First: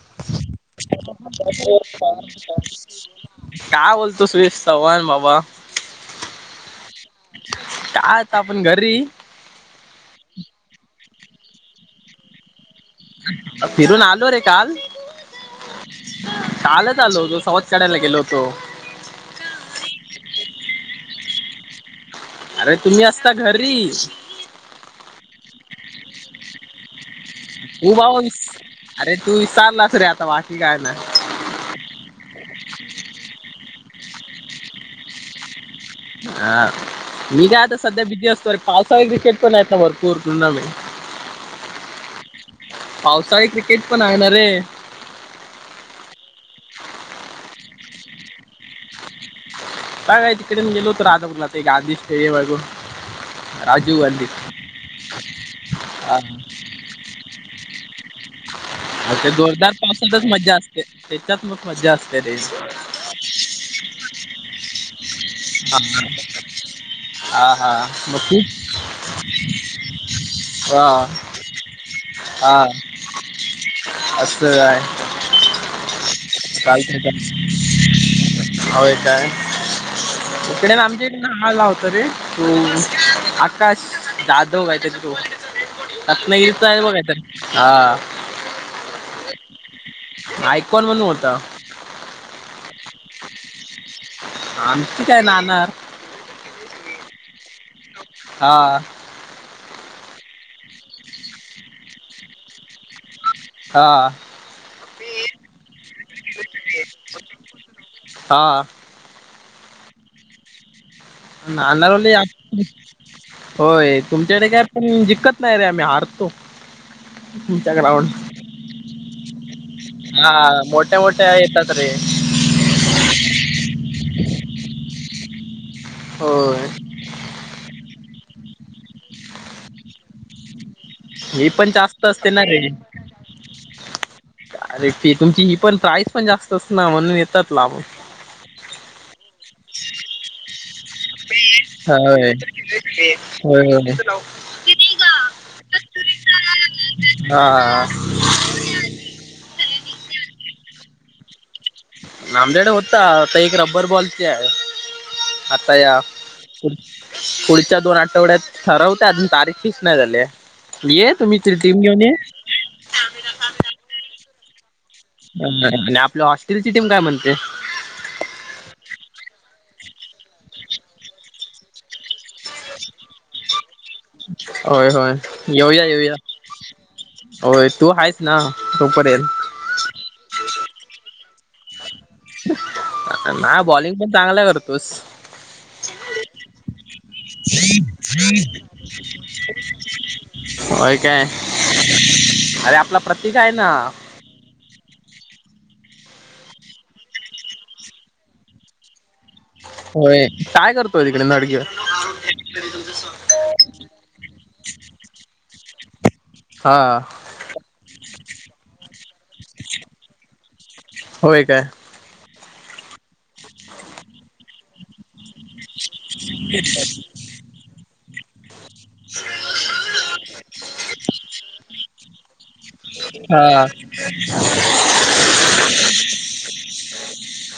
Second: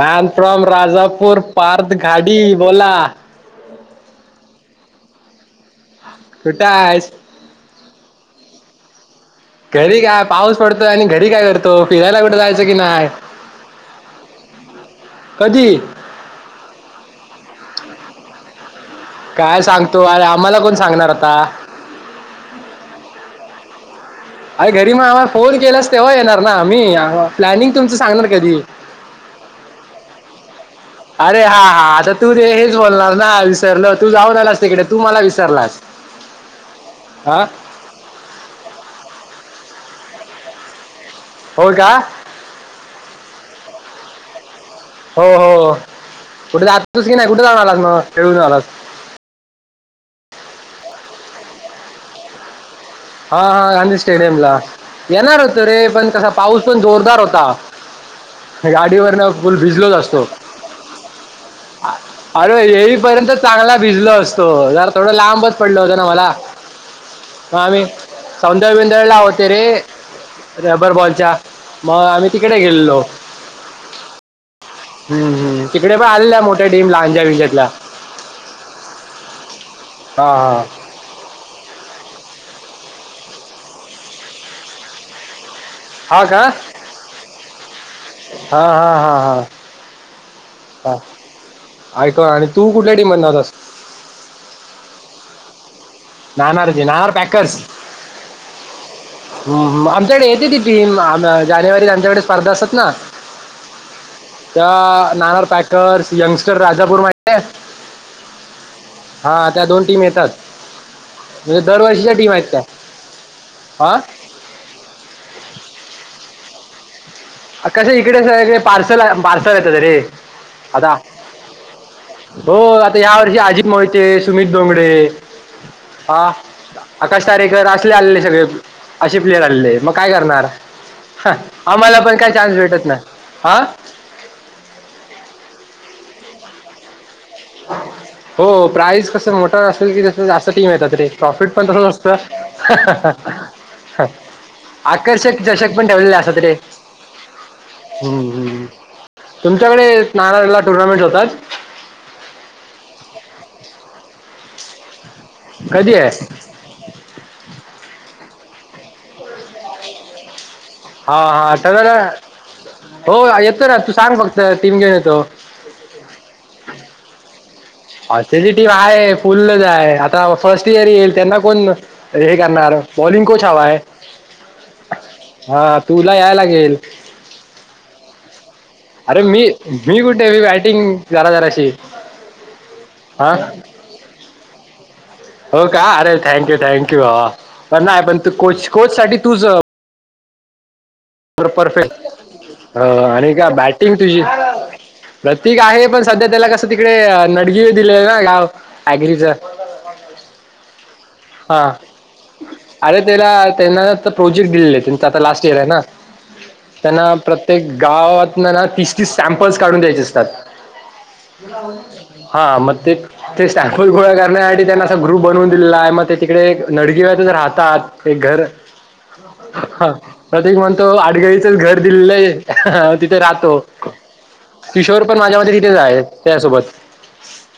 Man from Rajapur Parth Ghadi बोला. काय बोलतो सुरेश चव्हाण बाबा. कठ आहेस? काय आता आपण घरी घरी काय पाऊस पडतोय आणि घरी काय करतो फिरायला कुठं जायच? फिरून आलो रे काल कधी चालत आलो तो संवात चढायला गेलो होतो. काय सांगतो अरे आम्हाला कोण सांगणार आता अरे तुम्ही असता घरी अरे घरी मग आम्हाला फोन केलास तेव्हा येणार ना आम्ही प्लॅनिंग तुमचं उभा सांगणार होईस. कधी अरे तू विचारलास रे आता वाकी काय ना. अरे हा हा आता तू ते हेच बोलणार ना विसरलं तू जाऊन आलास तिकडे तू मला विसरलास? हा हा मी का आता सध्या बिद्यास्त ववर पासाही क्रिकेट पण आहेत ना भरपूर टुर्नामेंट हो का? पावसाळी क्रिकेट पण आहेणारे. हो हो कुठे जातातच की नाही कुठे जाणार आलास मग खेळून आलास? काय काय तिकडेन गेलोत राधा बला ते गधी स्टेडियम अगून हा हा गांधी स्टेडियम ला येणार होत रे पण हा कसा पाऊस पण जोरदार होता. [unintelligible] गाडीवर ना ते फुल जोरदार भिजलोच असतो पावसातच मज्जा असते त्याच्यात मग मज्जा असते रे अरे हे. पर्यंत चांगला भिजलो असतो जरा थोडं लांबच पडल होतं हा ना मला हा हा आम्ही मग खूप सौंदर्य बदळ ला होते रे हा रब्बर बॉलच्या मग आम्ही तिकडे गेलेलो. असलं काय? हम् हम्म तिकडे पण आलेल्या मोठ्या टीम लहानच्या चालतंय विषयातल्या होय काय हा हा इकडे आमचे हला होत रे तू आकाश जाधव गाय तरी तो हा का रत्नागिरीच आहे बघा तर हा. हा हा हा हा. ऐकॉन म्हणून होता. ऐक आणि तू कुठल्या टिम नव्हत अस. आमची काय नाणार? नना र जी नणार पॅकर्स हा हम्म आमच्याकडे येते ती टीम जानेवारीत आमच्याकडे स्पर्धा असत ना. हां हां. त्या नाणार पॅकर्स यंगस्टर राजापूरमाहिते हा हा त्या दोन टीम येतात. [unintelligible] म्हणजे दरवर्षीच्या टीम आहेत त्या होय. हा तुमच्याकडे काय पण जिक्कत नाही रे आम्ही हारतो. तुमच्या कस ग्राउंड इकडे सगळे पार्सल पार्सल येतात रे हा आता मोठ्या मोठ्या येतात रे हो आता या वर्षी अजीत मोहिते सुमित डोंगडे हा होय आकाश तारेकर असले आलेले सगळे अशे प्लेयर आलेले मग काय करणार. मी पण आम्हाला जास्त काय असतेल. चान्स भेटत नाय आ अरे फी तुमची ही पण प्राईस पण जास्त अस्ती ना म्हणून येतात लांबून. हो प्राईज कसं मोठ असेल की जास्त टीम येतात. प्रॉफिट पण तसच असतं. होय. होय होय. आकर्षक चषक पण ठेवलेलं असतात तिथे, हा हम्म हम्म. तुमच्याकडे नाऱळला टुर्नामेंट होतात. नामदेड होता आता एक रब्बर बॉलची आहे आता कधी या आहे पु पुढच्या दोन आठवड्यात ठरवत्यात तारीख फिक्स नाही झालीय. हा हा तर हो येतो ना तू सांग फक्त टीम घेऊन येतो. आणि आपल्या हॉस्टेलची टीम काय म्हणते. हॉस्टेलची टिम हाय फुल्ल हाय आता फर्स्ट इयर येईल त्यांना कोण हे करणार बॉलिंग कोच हवाय. होय होय येऊया येऊया तुला याय लागेल होय तू हायस ना अरे तोपर्यंत मी मी कुठे मी बॅटिंग जरा जराशी. हा ना बॉलिंग पण चांगलं करतोस. होका अरे थँक्यू थँक्यू भावा प नाही पण तू कोच कोच साठी तच अं [inaudible] होय काय. अरे प्रपरफेक्ट आपला हं आणि प्रतीक काय आहे ना बॅटिंग तुझी. प्रतीक आहे पण सध्या त्याला कसं तिकडे नडगि दिलय ना गाव ॲग्रीच. होय काय करतोय तिकडे नडगी हा अरे त्याला त्यांन आता प्रोजेक्ट दिलेलय त्यांचं आता लास्ट इयर आहे ना. हा त्यांना प्रत्येक गावात ना तीस तीस सॅम्पल्स काढून द्यायचे असतात. होय काय हा मग ते ते सॅम्पल गोळा करण्यासाठी त्यांना ग्रुप बनवून दिलेला आहे मग ते तिकडे नडगिंना राहतात एक घर. हा प्रतीक म्हणतो आडगळीचंच घर दिलेलंच. तिथे राहतो हा किशोर पण माझ्या [unintelligible] हाय त्यासोबत.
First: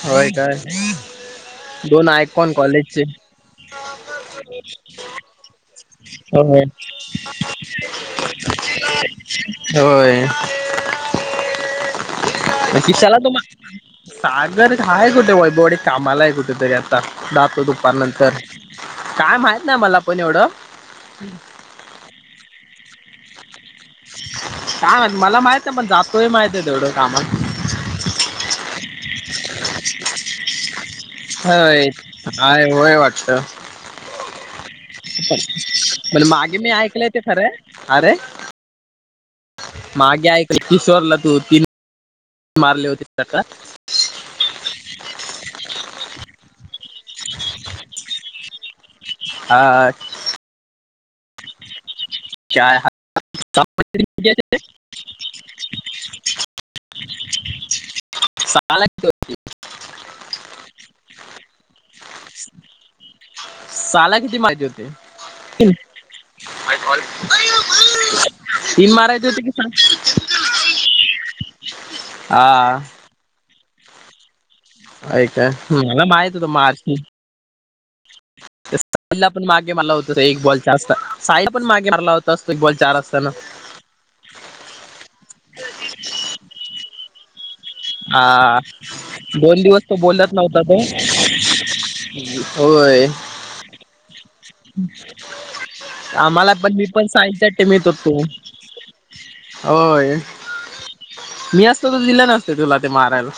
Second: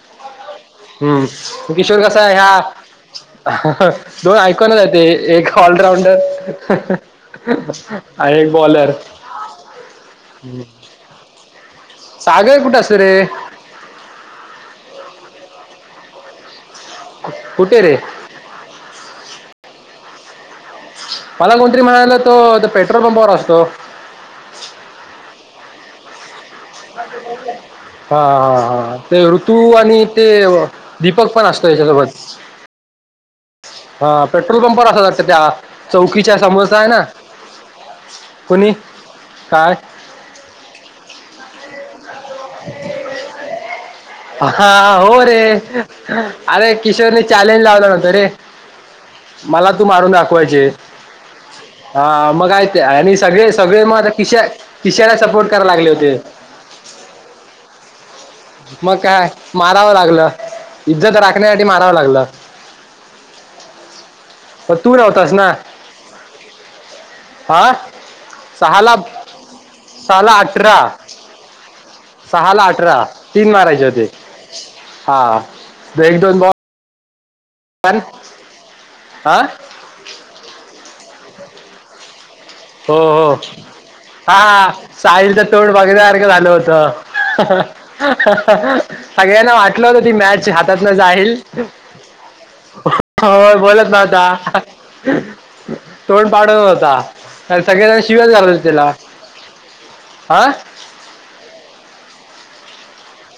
होय काय हम्म किशोर दोन कसाय हा आयकॉन कॉलेजचे दोन [unintelligible] जाते एक. ऑलराऊंडर होय हा एक बॉलर. होय हम्. किशाला तो मा सागर हाय कुठे वैभववाडी कामाला आहे कुठेेतरी आता जातो कुठे दुपार रे नंतर काय माहित नाय मला पण एवढं. मला कोणतरी म्हणालं तो तो पेट्रोल पंपावर असतो. कायमाहित मला माहित नाय पण जातोय हे माहिते तेवढं कामात हा हा हा ते ऋतू आणि ते दीपक पण असतो होय त्याच्यासोबत. हाय वय वाटत. हा पेट्रोल पंपावर असतात त्या पण चौकीच्या मागे मी समोरचा आहे ना. ऐकलंय ते खरंय अरे कोणी का. मागे ऐक किशोरला तू तीन मारले होते. हा हो रे अरे किशोरने चॅलेंज लावला होतो रे. मला तू अं, मारून दाखवायचे हा. मग आहे चार ते आणि सगळे सगळे मग आता किश्या किश्याला सपोर्ट करायला लागले होते. [inaudible] सहाला मग किती काय मारावं लागलं. इज्जत राखण्यासाठी मारावं लागलं. साला किती माहिती पण होती. तू नव्हतास आ सहा लाख होते की सहा? सहा अठरा. सहा ला अठरा तीन मारायचे होते. य आहे हा काय मला एक माहती दोन होते बॉल मारती. हा पण मागे म्हणलं होत. एक बॉल जास्त साय पण मागे मारला होता. [unintelligible] हो हो हा साहिलच तोंड बघल्यासारखं झालं होत. हा सगळ्यांना दोन दिवस वाटलं तो होत ती बोलत मॅच नव्हता तो हातात न जाईल. होय हो बोलत नव्हता. तोंड आम्हाला पाडत पण मी पण साईडच्या होता टीम सगळे येत जण होतो शिवय झाल होते त्याला होय हा. मी असतो त दिला नसत तुला ते मारायला.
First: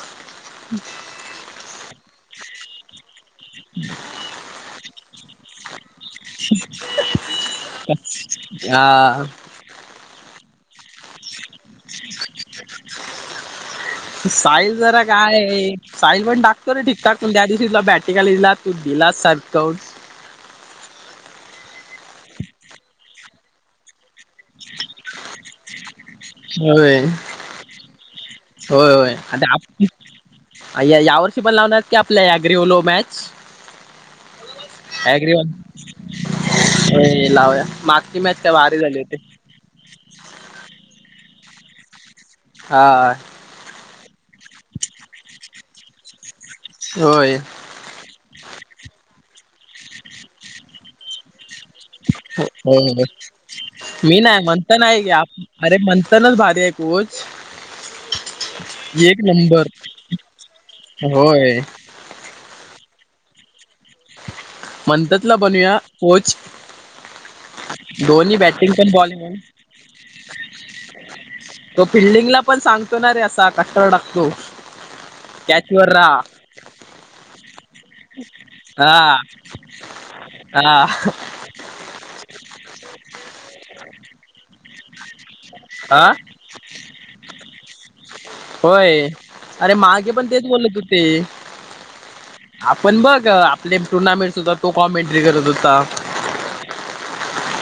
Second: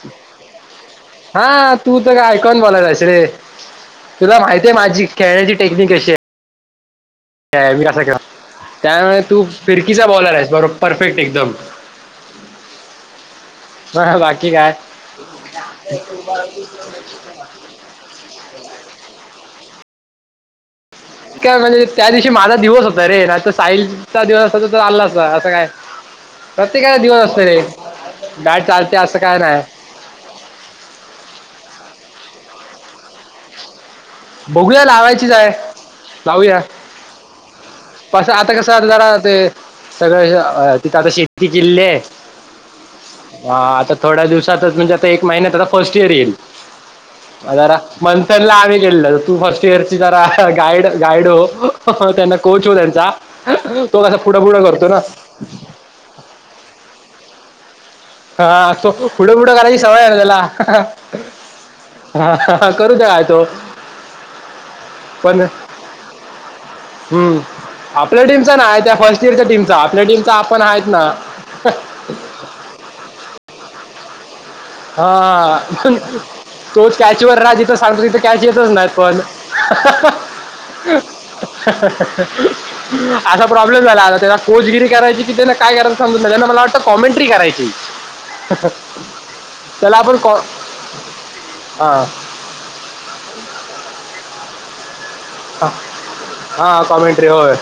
हा तू तर का ऐकॉून बोलायलायस रे. हम् [inaudible] तुला माहतीय माझी खेळण्याची टेक्निक अशी आहे. ह [inaudible] मी कसा ख त्यामुळे हा तू फिरकीचा बॉलर आहेस बरोबर परफेक्ट एकदम. बाकी काय साईल जरा काय साईल पण टाक,. ठिकठकण द दिवशी तुला बॅटरी काढ दिला तू दिलास सर् करून. काय म्हणजे त्या दिवशी माझा दिवस होता रे ना तर साईल चा दिवस असता त तर चाला असता असं काय. प्रत्येकाला होय दिवस असत रे गाट होय चालते होय असं काय आता नाही. आप या वर्षी पण लावणार की आपल्या या ग्रओलो मॅच. बघूया लावायची ॲग्रीओल आहे. जाऊया हे लावूया मागची पासं मॅच आता काय कसं आ भारी झाली जरा होती ते. सगळं तिथे आता शेती जिल्हे आहे. हा.. हा आता थोड्या दिवसातच म्हणजे आता एक महिन्यात आता फर्स्ट इयर येईल. होय. जरा मंथन ला आम्ही केलेलं तर तू फर्स्ट इयर जरा गाईड गाईड हो. त्यांना कोच हो होय त्यांचा तो कसा मी पुढा नाही पुुढा मंथन करतो ना. आहे की आप- अरे मंंतनच भारी आहे कू. हा तो पुढे पुुढं करायची सवय आहे त्याला. होय हा करू द्या काय तो. मंथनला बनूया कोच. हम आपल्या दोन्ही टीमचा ना बॅटिंग आहे पण त्या फर्स्ट बॉलिंग इयरच्या टीमचा आपल्या टीमचा आपण आहेत ना. तो फिल्डिंगला पण सांगतो ना रे असा कट्टर टाकतो. हा तो कॅचवर राहा तो कॅचवर राज तो सांगतो तिथं कॅच येतच नाय हा पण हा असा प्रॉब्लेम झाला आता त्याला कोचगिरी करायची की त्यांना काय करायला हा सांगू तुला त्यानं मला वाटतं कॉमेंट्री करायची. होय आणि मागे पण तेच बोलत होते. हा आपण बघ आपले टुर्नामेंट होता तो कॉमेंट्री करत होता. हा कॉमेंट्री होय.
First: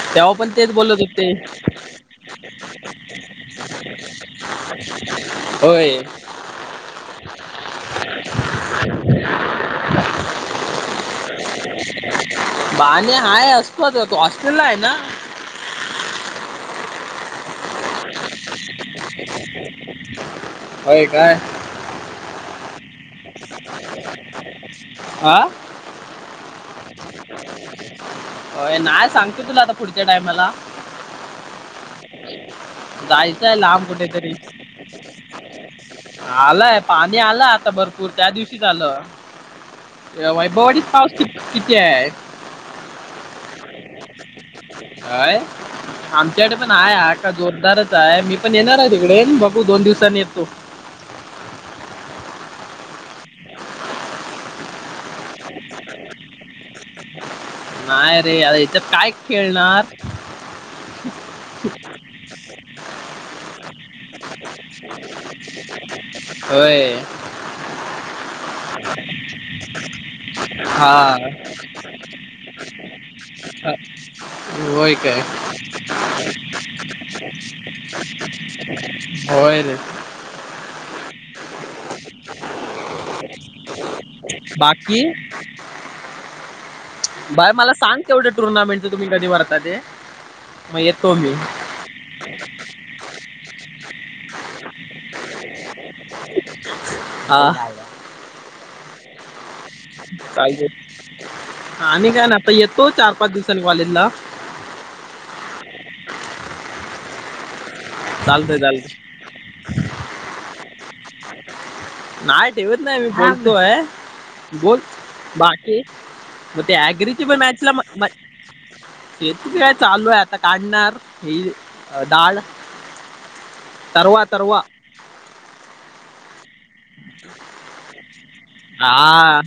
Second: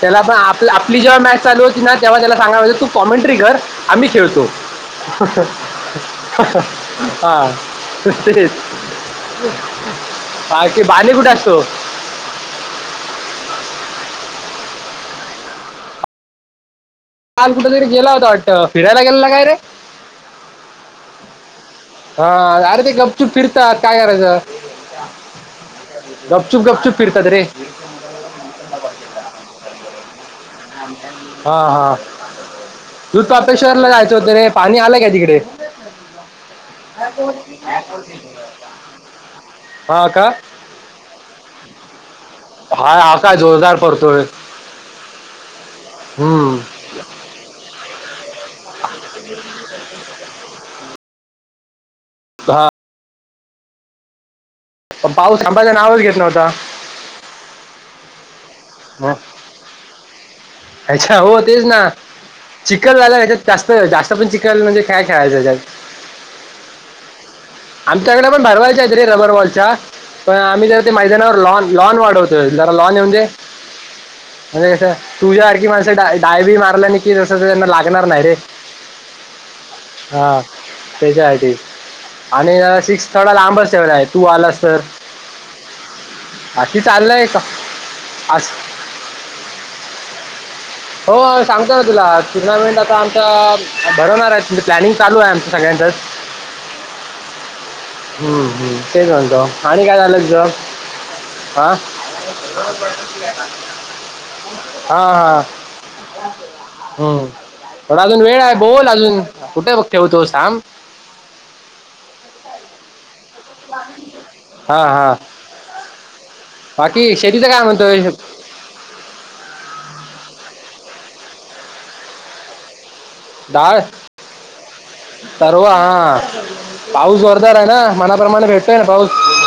त्याला तेव्हा पण आपल तेच बोलत आपली जेव्हा होते मॅच चालू होती ना तेव्हा त्याला सांगायला पाहजे होत तू कॉमेंट्री कर आम्ही खेळतो. होय हा -हे [unintelligible] तो कुठ असतो. माने हाय असतो आता तो ऑस्ट्रेल ला हाय ना काल कुठतरी गेला होता वाटंत फिरायला गेलेला काय रे व्हय का हा अरे ते गपचूप फिरतात काय करायचं. हा गपचुप गपचुप फिरतात रे. होय नाय सांगतो तुला आता पुढच्या टाइमाला हा हा जायचंय दुधपापेश्वर लांब ला जायचं होतं कुठेतरी रे पाणी आलंय काय तिकडे? आलाय पाणी आलाय आता भरपूर त्या दिव झालं यां वैभव वाडीत पाऊस कि हाय हा काय जोरदार पडतोय. काय आमच्याइकडे हम्म पण हाय हा का जोरदारच हाय मी पण येणार हाय तिकडे बघू दोन दिवसांनी येतो. हा पण पाऊस थांबाचा नावाच घेत नव्हता. नाही रे आता याच्यात काय खेळणार. अच्छा हो तेच ना चिकखल झाला ह्याच्यात जास्त जास्त पण चखल म्हणजे काय खेळायच ह्याच्यात होय. आमच्याकड पण भरवायच्या आहेत रे रबर वॉलच्या पण आम्ही जरा ते हा मैदानावर लोन लोन वाढवतो जरा लॉन येऊदे [unintelligible] म्हणजे कसं काय तुझ्या साणखी माणसं डा डाय बीय मारला नी की जसं त्यांना लागणार नाय रे होय रे हा तेज्या साठी आणि सिक्स थोडा लांब ठेवलाय तू आलास तर बाकी बाकी चाललय बाय मला सांग तेवढ टुर्नामेंटचं तुम्ही कधी भरता ते मग येतो मी होय सांग गतो तुला टुर्नामेंट आता आमचा भरवणार आहेत प्लॅनिंग चालू आहे आमच सगळ्यांच. [unintelligible] हा हम्म हम्म तेच म्हणतो आणि काय झालं तुझ? चालते हा आणि काय ना आता येतो चार पाच दिवसांनी कॉलेजला हा हा. हम्म पण अजून वेळ आहे चालतंय बोल चालतंय अजून कुठे बघतेस [unintelligible] थांब. नाही ठेवत नाही मी फोन तोय बोल हा हा बाकी म ते बाकी ॲग्रीची पण शेतीचं काय मॅचला म्हणतोय मॅ ते तर काय चालू आहे आता काढणार ही दाढ दाढ परवा हा. पाऊस जोरदार आहे ना मनाप्रमाणे भेटतोय ना पाऊस? हा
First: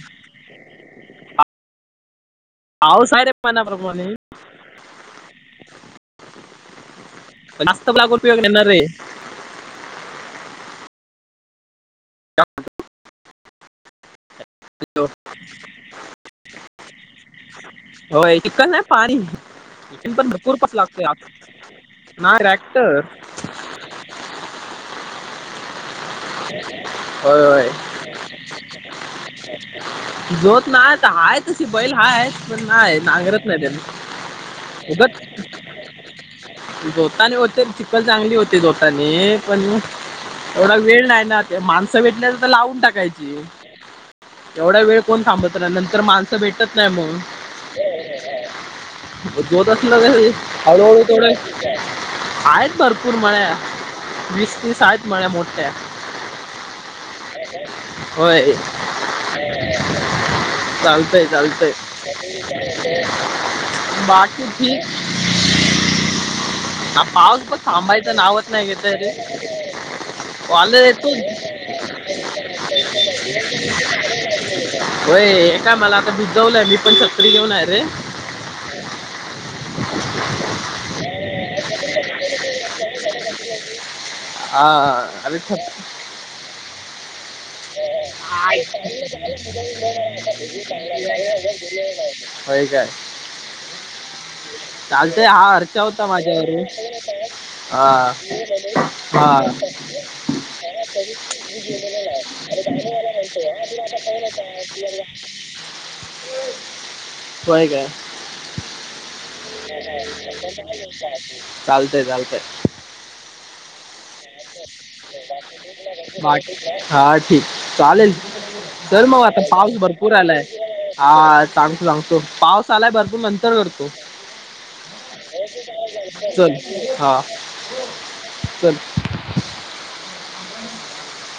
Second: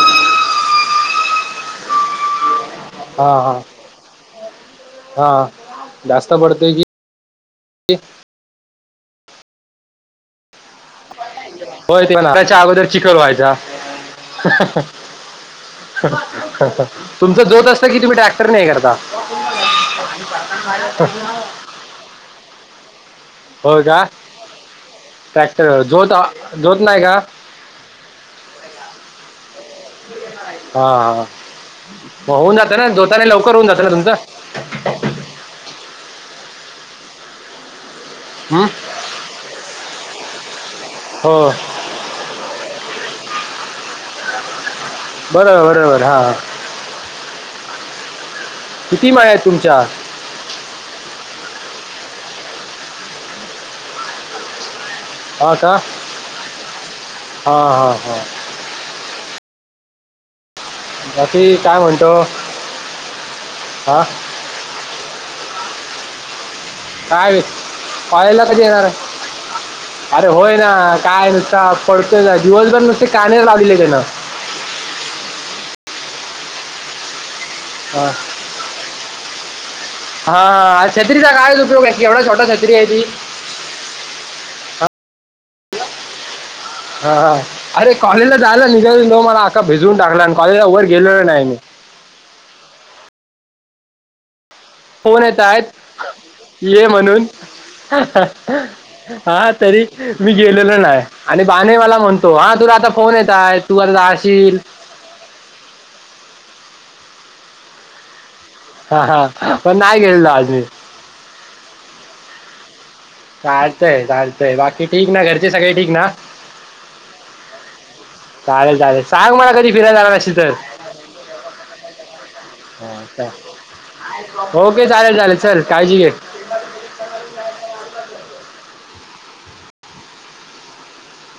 पाऊस हाय रे हा हा मनाप्रमाणे हा जास्त पडतोय की जास्त [unintelligible] उपयोग नाही ना रे हो ते त्याच्या अगोदर चिखल व्हायचा हॅलो. तुमच जोत असत कि तुम्ही होय ट्रॅक्टर ने हे चिकन नाही करता पाणी [unintelligible] लागतोय आ ना ट्रॅक्टर होय का ट्रॅक्टर जोता होय होय. जोत हा नाही हा हाय तशी बैल हाय मग होऊन पण जातं ना नाही जोताने नांगरत लवकर नाही होऊन जातं ना तुमचं त्यांना उगत जोताने होते चिकल चांगली होते हं? जोताने म हे पण एवढा वेळ नाही हो ना ते माण णसं भेटल्याच तर लावून टाकायची एवढा वेळ कोण थांबत बरोबर राहणार नंतर बरोबर हां माणसं भेटत नाही मग किती माळ आहेत म जोत तुमच्या असलागे हळूहळू थोडे आहेत भरपूर मळ्या वीस तीस आहेत मळ्या हा मोठ्या का हा हा हा होय. चालतय बाकी चालतय काय म्हणतो हा बाकी हा काय पावस पण थांबायचं कॉलेजला नावच कधी नाही येणार घेतय आहे? रे अरे होय ना कॉलर येतो काय नुसता पडतोय ना दिवसभर नुसते कानेर लावलेले हाय त्यानं व्हय हे काय मला आता भिजवलंय मी पण छत्री घेऊन आहे रे. हा. हा छत्रीचा कायच उपयोग आहे केवढा छोटा छत्री आहे ती हा अबे छ हा अरे कॉलेजला जायला निघालेलो मला आख्खा भिजवून टाकला आणि कॉलेजला वर गेलेलो नाही मी. व्हय काय. फोन चालतय येत हा हर्षा आहेत होता माझ्याबरोबर ये रे म्हणून हा हा. मी गेलेलो नाही आणि बाने मला म्हणतो हा तुला आता फोन येताहेत तू आता जाशील. होय काय. हा हा पण नाही गेलेलो आज मी. चालतय चालतय. चालतंय चालतय बाकी. ठीक ना घरचे सगळे ठीक ना बा हा ठीक चालेल. चालेल चालेल चल मग सांग आता मला कधी पाऊस फिरायला भरपूर जाणार असेल आलाय. तर हा सांगतो सांगतो पाऊस आलाय हा, भरपूर चा- नंतर करतो. ओके चालेल चालेल चल काळजी घे. चल हा चल ह